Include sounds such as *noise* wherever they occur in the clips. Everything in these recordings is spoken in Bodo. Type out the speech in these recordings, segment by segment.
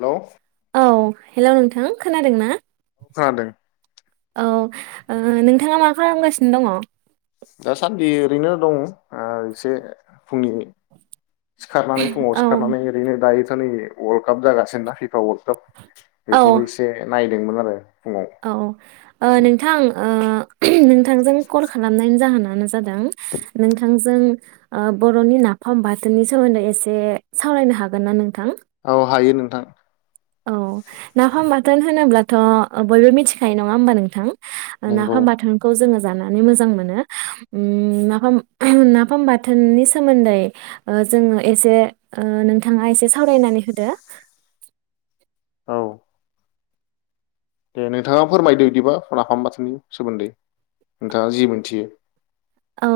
हेल औ हेल नोंथां खोनादों ना खोनादों औ ओ नोंथाङा मा खालामगासिनो दङ दासान्दि ओरैनो दं एसे फुंनि सिखारनानै फुङाव औ सिखारनानै ओरैनो दायो नै वर्ल्ड कप जागासिनो ना फिफा औ बेखौनो एसे नाय दोंमोन आरो फुङाव औ ओ नोंथां ओ नोंथांजों कल खालामनायनि जाहोनानो जादों नोंथांजों बर'नि नाफाम बाथोननि सोमोन्दै एसे सावरायनो हागोन ना नोंथां औ हायो नोंथां औ नाफाम बाथोन होनोब्लाथ बयबो मिथिखायो नङा होमबा नोंथां नंगौ नाफाम बाथोनखौ जोङो जानानै मोजां मोनो उम नाफाम नाफाम बाथोननि सोमोन्दै जोङो नोंथाङा एसे सावरायनानै होदो औ दे नोंथाङा फोरमायदो इदिबा नाफाम बाथोननि सोमोन्दै नोंथाङा जि मोनथियो औ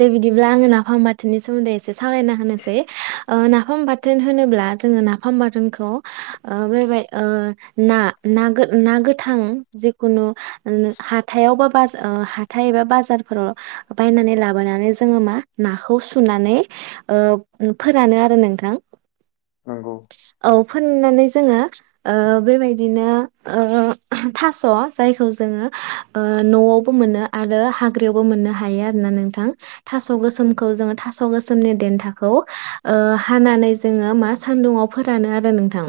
दे बिदिब्ला आङो नाफाम बाथोनि सोमोन्दै एसे सावरायना होनोसै नाफाम बाथोन होनोब्ला जोङो ना फाम बाथोनखौ बेबाय ना ना ना गोथां जिखुनु हाथायाव बा बाजार हाथाय एबा बाजारफोराव बायनानै लाबोनानै जोङो मा नाखौ सुनानै ओ फोरानो आरो नोंथां नंगौ औ फोननानै जोङो बेबायदिनो ओ थास जायखौ जोङो ओ नआवबो मोनो आरो हाग्रायावबो मोनो हायो आरो ना नोंथां थास गोसोमखौ जोङो थास गोसोमनि देन्थाखौ हानानै जोङो मा सान्दुंयाव फोरानो आरो नोंथां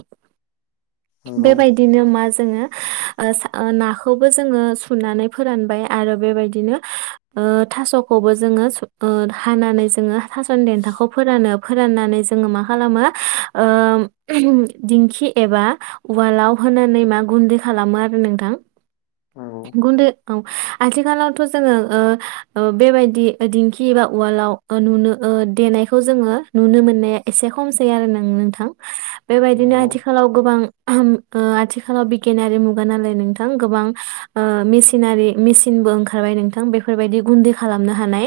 नंगौ बेबायदिनो मा ज जोङो नाखौबो जोङो सुनानै फोरानबाय आरो बेबायदिनो थासखौबो जोङो हानानै जोङो थासनि देथाखौ फोरानो फोराननानै जोङो मा खालामो ओ दिंखि एबा उवालाव होनानै मा गुन्दै खालामो आरो नोंथां नंगौ गुन्दै औ आथिखालावथ जोङो बेबायदि दिंखि बा उवालाव नुनो देनायखौ जोङो नुनो मोननाया एसे खमसै आरो नों नोंथां बेबायदिनो नंगौ आथिखालाव गोबां आथिखालाव बिगियानारि मुगा नालाय नोंथां गोबां मिसिनारि मेसिनबो ओंखारबाय नोंथां बेफोर बेफोरबायदि गुन्दै खालामनो हानाय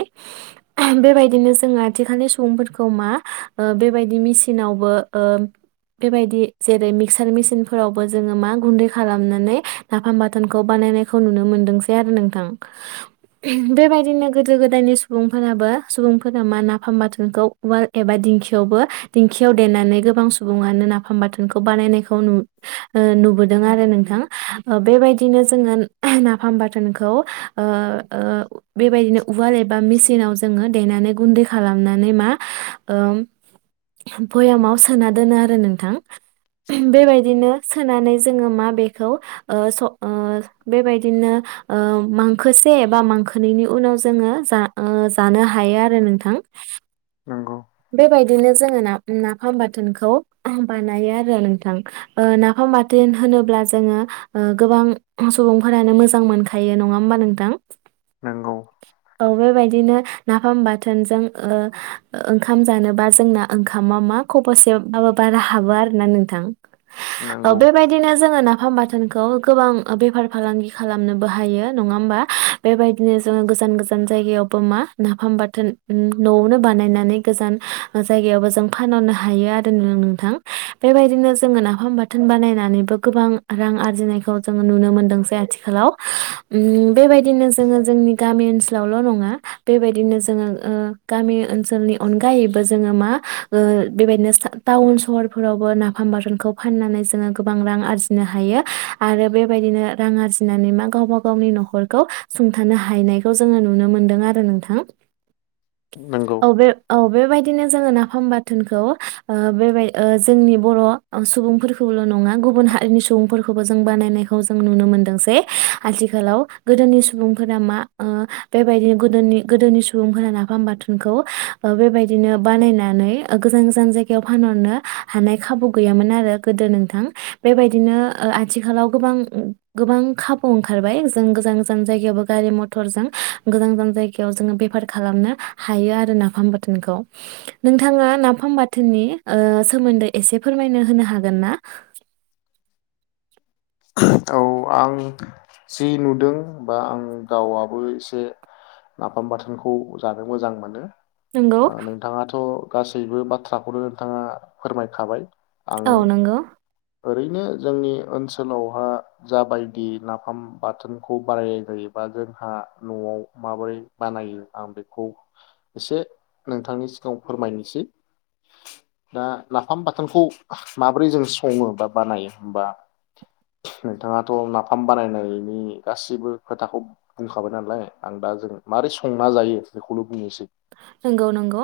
बेबायदिनो जोङो आथिखालनि सुबुंफोरखौ मा बेबायदि मेसिनावबो बेबायदि जेरै मिक्सार मेसिनफोरावबो जोङो मा गुन्दै खालामनानै नाफाम बाथोनखौ बानायनायखौ नुनो मोनदोंसै आरो नोंथां बेबायदिनो गोदो गोदायनि सुबुंफोराबो सुबुंफोरा मा नाफाम बाथोनखौ उवाल एबा दिंखियावबो दिंखियाव देरनानै गोबां सुबुङानो नाफाम बाथोनखौ बानायनायखौ नु नुबोदों आरो नोंथां बेबायदिनो जोङो नाफाम बाथोनखौ ओ बेबायदिनो उवाल एबा मिसिनाव जोङो देनानै गुन्दै खालामनानै मा भयामाव सोना दोनो आरो नोंथां बेबायदिनो सोनानै जोङो मााबेखौ ओ स बेबायदिनो ओ मांखोसे बा मांखोनायनि उनाव जोङो जा जानो हायो आरो नोंथां नंगौ बेबायदिनो जोङो ना नाफाम बाथोनखौ बानायो आरो नोंथां ओ नाफाम बाथोन होनोब्ला जोङो ओ गोबां सुबुंफोरानो मोजां मोनखायो नङा होमबा नोंथां नंगौ औ बेबायदिनो नाफाम बाथोनजों ओ ओ ओंखाम जानोबा जोंना ओंखामा मा खबरसे माबा बारा हाबो आरो ना नोंथां नंगौ बेबायदिनो जोङो ना नाफाम बाथोनखौ गोबां बेफार फालांगि खालामनोबो हायो नङा होमबा बेबायदिनो जोङो गोजान गोजान जायगायावबो मा नाफाम बाथोन न'आवनो बानायनानै गोजान जायगायावबो जों फानहरनो हायो आरो नोंथां बेबायदिनो जोङो नाफाम बाथोन बानायनानैबो गोबां रां आरजिनायखौ जों नुनो मोनदोंसै आथिखालाव बेबायदि उम बिदिनो जोङो जोंनि गामि ओनसोल सोलावल' नङा बेबायदिनो जोङो गामि ओनसोलनि अनगायैबो जोङो मा ओ बेबायदिनो टाउन सहरफोरावबो नाफाम बाथोनखौ फाननानै जोङो गोबां रां आरजिनो हायो आरो बेबायदिनो रां आर्जिनानै मा गावबा गावनि न'खरखौ सुंथानो हायैनायखौ जोङो नुनो मोनदों आरो दा नोंथां नंगौ औ बे अ बेबायदिनो जोङो नाफाम बाथोनखौ बे जोंनि बर' सुबुंफोरखौबोल' नङा गुबुन हारिनि सुबुंफोरखौबो जों बानायनाय जों नुनो मोनदों जे आथिखालाव गोदोनि सुबुंफोरा मा ओ बेबायदिनो गोदोनि गोदोनि सुबुंफोरा नाफाम बाथोनखौ बेबायदिनो बानायनानै गोजान गोजान जायगायाव फानहरनो हानाय खाबु गैयामोन आरो गोदो नोंथां बेबायदिनो ओआथिखालाव ओ गोबां गोबां खाबु ओंखारबाय जों गोजान गोजान जायगायावबो गारि मथरजों गोजान गोजान जायगायाव जोङो बेफार खालामनो हायो आरो ना नाफाम बाथोनखौ नोंथाङा नाफाम बाथोननि सोमोन्दै एसे फोरमायनो होनो हागोन ना औ आं जि नुदों बा आं गावआबो एसे नाफाम बाथोनखौ जानो मोजां मोनो नंगौ नोंथाङाथ' गासैबो बाथ्राखौनो नोंथाङा फोरमायखाबाय आं औ नंगौ ओरैनो जोंनि ओनसोलावहा जाबायदि नाफाम बाथोनखौ बारायनाय जायोबा जोंहा न'आव माबोरै बानायो आं बेखौ एसे नोंथांनि सिगाव फोरमायनोसै दा नाफाम बाथोनखौ माबोरै जों सङो बा बानायो होमबा नोंथाङाथ' नाफाम बानायनायनि गासिबो खोथाखौ बुंखाबाय नालाय आं दा जों माबारै संना जायो बेखौल' बुंनोसै नंगौ नंगौ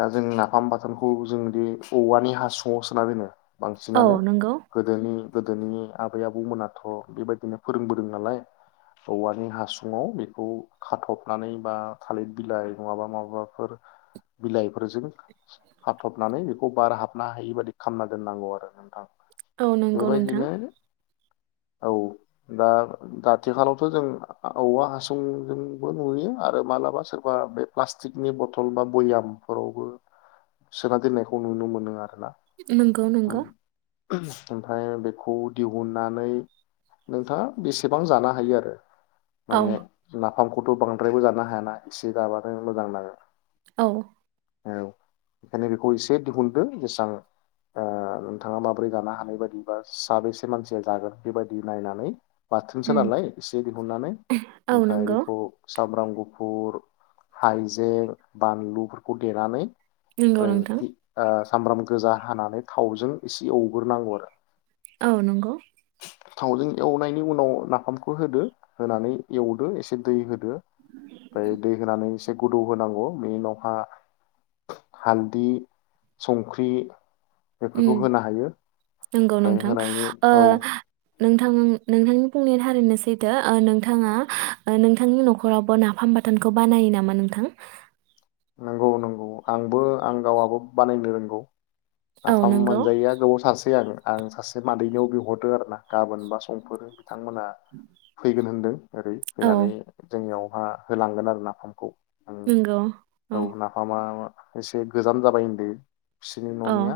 दा जों नाफाम बाथोनखौ जोंदि औवानि हासुङाव सोना दोनो औ बांसिनानो नंगौ गोदोनि गोदोनि आबै आबौ मोनाथ' बेबायदिनो फोरोंबोदों नालाय औवानि हासुङाव बेखौ खाथबनानै बा थालिर बिलाइ नङाबा माबाफोर बिलाइफोरजों जों खाथबनानै बेखौ बार हाबनो हायि बायदि खालामना दोननांगौ आरो नोंथां औ नंगौ नोंथां बेबायदिनो औ दा आथिखालावथ' जों औवा हासुंजोंबो नुयो आरो मालाबा सोरबा बे प्लास्टिकनि बथल बा बयाम फोरावबो सोना दोननायखौ नुनो मोनो आरो नंगौ नंगौ ओमफ्राय बेखौ दिहुननानै नोंथाङा बेसेबां जानो हायो आरो औ माने ला खौथ' बांद्रायबो जानो हायाना एसे जाबानो मोजां नांगोन औ औ बेखायनो बेखौ एसे दिहुनदो जेसां ओ नोंथाङा माबोरै जानो हानाय बायदि बा साबेसे मानसिया जागोन बेबायदि नायनानै बाथोनसो उम नालाय एसे दिहुननानै औ ओमफ्राय नंगौ बेखौ सामब्राम गुफुर हाइजें बानलु फोरखौ देनानै नंगौ नोंथां *unintelligible* सामब्राम गोजा हानानै थावजों एसे एवग्रोनांगौ आरो औ नंगौ थावजों एवनायनि उनाव नाफामखौ होदो होनानै एवदो एसे दै होदो ओमफ्राय दै होनानै एसे गोदौ होनांगौ बेनि उनावहा हालदि संख्रि उम बेफोरखौ होनो हायो नंगौ ओमफ्राय नोंथां होनायनि ओ औ नोंथां नोंथांनि बुंनायानो थारैनो सैथो ओ नोंथाङा नोंथांनि न'खरावबो नाफाम बाथानोनखौ बानायो नामा नोंथां नंगौ नंगौ आंबो आं गावाबो बानायनो रोंगौ औ नाफाम नंगौ मोनजायैया गोबाव थारसै आङो आं सासे मादैनियाव बिहरदो आरो ना गाबोन बा संफोरो बिथांमोना फैगोन होनदों ओरै औ फैनानै जोंनियाव ओ होलांगोन आरो नाफामखौ आं नंगौ औ नाफामा मा एसे गोजाम जाबाय होनदों बिसोरनि औ न'निया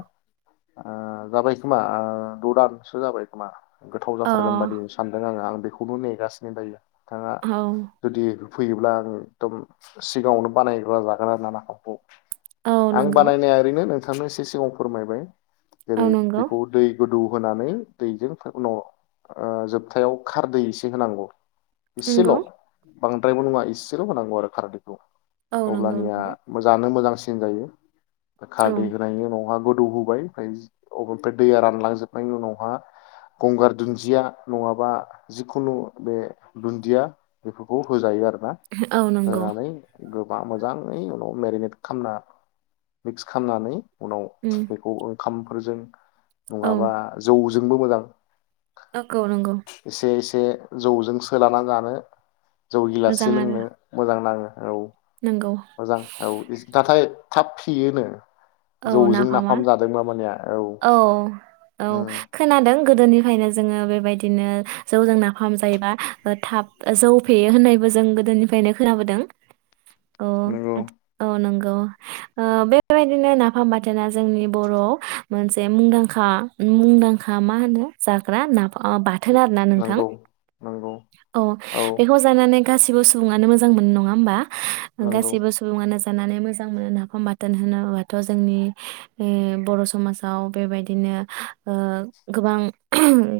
ओ जाबाय खोमा ओ द' दानसो जाबाय खोमा। गोथाव अ जाथारगोन बादि सानदों आङो आं बेखौनो नेगासिनो दायो। बिथाङा औ जुदि फैयोब्ला आं एकदम सिगाङावनो बानायग्रा जागोन *unintelligible* औ आं नंगौ बानायनाया ओरैनो नों नोंथांनो एसे सिगाव फोरमायबाय औ जेरै नंगौ बेखौ दै गोदौ होनानै दैजों उनाव ओ जोबथायाव खारदै एसे होनांगौ। इसेल' नंगौ बांद्रायबो नङा इसेल' होनांगौ आरो खारदैखौ। औ नंगौ अब्लानिया नंगौ मोजाङानो मोजां *unintelligible* जायो औ खारदै होनाय उनावहा गोदौ होबाय ओमफ्रायब ओमफ्राय दैया रानलांजोबनायनि उनावहा गंगार दुन्दिया नङाबा जिखुनु बे दुन्दिया बेफोरखौ होजायो आरो ना औ नंगौ होनानै गोबा मोजाङै उनाव मेरिनेट खालामना मिक्स खालामनानै उनाव उम बेखौ खामफोरजों औ नङाबा जौ जोंबो मोजां नंगौ नंगौ एसे एसे जौजों सोला जानो जौ गिलाससे मोजां आरो लोंनो मोजां नाङो। औ नंगौ मोजां औ नाथाय थाब फेयोनो औ जौजों नाफामा नाफाम जादोंबा मानिया औ औ खोनादों गोदोनिफ्रायनो जोङो बेबायदिनो जौजों नाफाहाम जायोबा ओ थाब जौ फेयो होननायबो जों गोदोनिफ्रायनो खोनाबोदों। अ नंगौ औ नं गौ ओ बे बादिनो नाफाम फामबाथाना जोंनि बर'आव मोनसे मुंदांखा मुंदांखा मा होनो जाग्रा ना बाथोन आरोना नोंथां नंगौ नंगौ औ बेखौ जानानै गासिबो सुबुङानो मोजां मोनो नङा होमबा नंगौ गासैबो सुबुङानो जानानै मोजां मोनो नाफाम बाथोन होना थ' जोंनि बर' समाजाव बेबायदिनो गोबां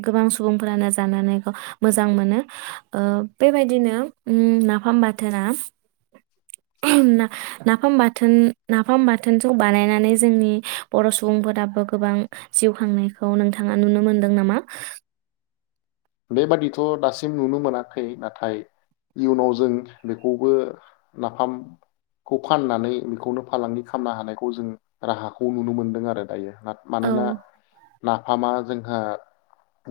गोबां सुबुंफोरानो जानानै मोजां मोनो बेबायदिनो नाफाम बाथोना नाफाम बाथोन नाफाम बाथोन थोनसनखौ बानायनानै जोंनि बर' सुबुंफोराबो गोबां जिउ खांनायखौ नोंथाङा नुनो मोनदों नामा बेबादिथ' दासिम नुनो मोनाखै नाथाय इयुनाव जों बेखौबो नाफामखौ फाननानै बेखौनो फालांगि खालामनो हानायखौ जों राहाखौ नुनो मोनदों आरो दायो औ मानोना नाफामा जोंहा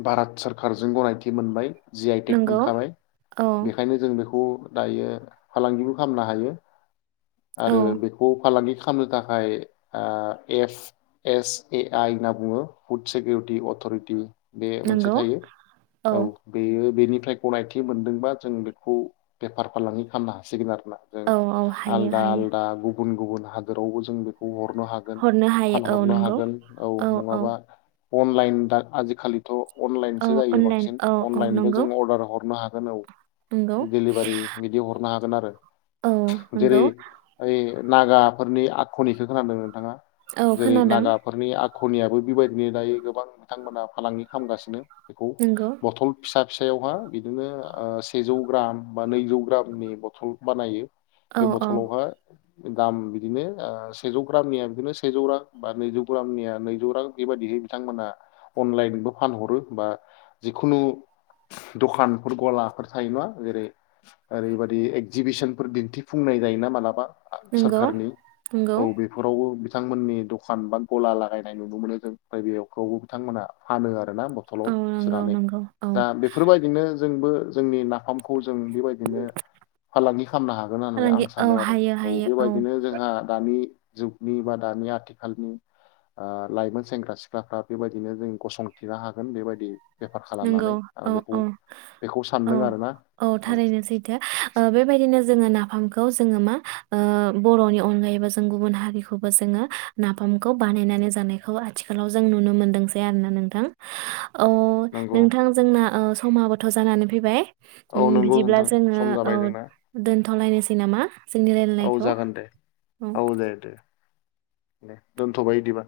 भारात सरखार जों गनायथि मोनबाय जि आइ टेक नंगौ मोनखाबाय औ बेखायनो जों बेखौ खौ दायो फालांगिबो खालामनो हायो औ आरो बेखौ फालांगि खामनो थाखाय एफ एस ए आइ होनना बुङो फुड सिकिउरिटि अथ'रिटि बे मोनसे नंगौ थायो औ बे बेनिफ्राय गनायथि मोनदोंबा जों बेखौ बेफार फालांगि खालामनो हासिगोन आरो औ औ हायो हायो गुबुन गुबुन हादोरावबो जों बेखौ हर‌ नो हागोन हरनो हायो औ फानहरनो नंगौ हागोन औ नङाबा अनलाइन दा आजिखालिथ' औ अनलाइनसो जायो अनलाइन गोबां औ औ अनलाइनबो नंगौ जों अरदार हर हरनो हागोन औ नंगौ दिलिभारि बिदि हरनो हागोन गोन आरो औ जेरै नंगौ ओइ नागाफोरनि आख'निखो खोनादों नोंथाङा औ जेरै खोनादों नागाफोरनि आ खनियाबो बेबायदिनो दायो गोबां बिथांमोनहा फालांगि खालामगासिनो बेखौ नंगौ बथल फिसा फिसायावहा बिदिनो ओ सेजौ ग्राम बा नैजौ ग्रामनि बथल बानायो औ बे औ बथलावहाय दाम बिदिनो सेजौ ग्रामनिया बिदिनो सेजौ रां बा नैजौ ग्रामनिया नैजौ रां बेबायदिहै बिथांमोना अनलाइनबो फानहरो बा जिखुनु दखानफोर गलाफोर थायो नङा जेरै ओरैबादि एगजिबिसनफोर दिन्थिफुंनाय जायोना मालाबा नंगौ सोरखारनि नंगौ औ बेफोरावबो बिथांमोननि दखान बा गला लागायनाय नुनो मोनो जों ओमफाय बेखौबो बिथांमोना फानो आरो ना बथलाव औ नंगौ सुनानै नंगौ औ दा बेफोरबायदिनो जोंबो जोंनि नाफामखौ जों बेबायदिनो फालांगि खामनो हागोन होननानै आं फालांगि औ सानो आरो हायो औ हायो बेबायदिनो जोंहा दानि जुगनि बा दानि आथिखालनि ओ लाइमोन सेंग्रा सिख्लाफ्रा बेबायदिनो जों गसंथनो हागोन बेबायदि बेफार नोंगौ खालामनानै आं औ बेखौ औ बेखौ औ सानदों आरोना औ थारैनो सैथो ओ बेबायदिनो जोङो ना फामखौ जोङो मा ओ बर'नि अनगायैबो जों गुबुन हारिखौबो जोङो नाफामखौ बानायनानै जानायखौ आथिखालाव जों नुनो मोनदोंसै आरोना नोंथां। अ नंगौ नोंथां जोंना ओ समा समाबोथ जानानै फैबाय औ उम नंगौ बिदिब्ला नोंथां जोङो सम औ जाबाय जोंना दोन थ लायनोसै नामा जोंनि औ रायलायनायखौ जागोन दे औ दे दे दे दोनथबाय इदिबा।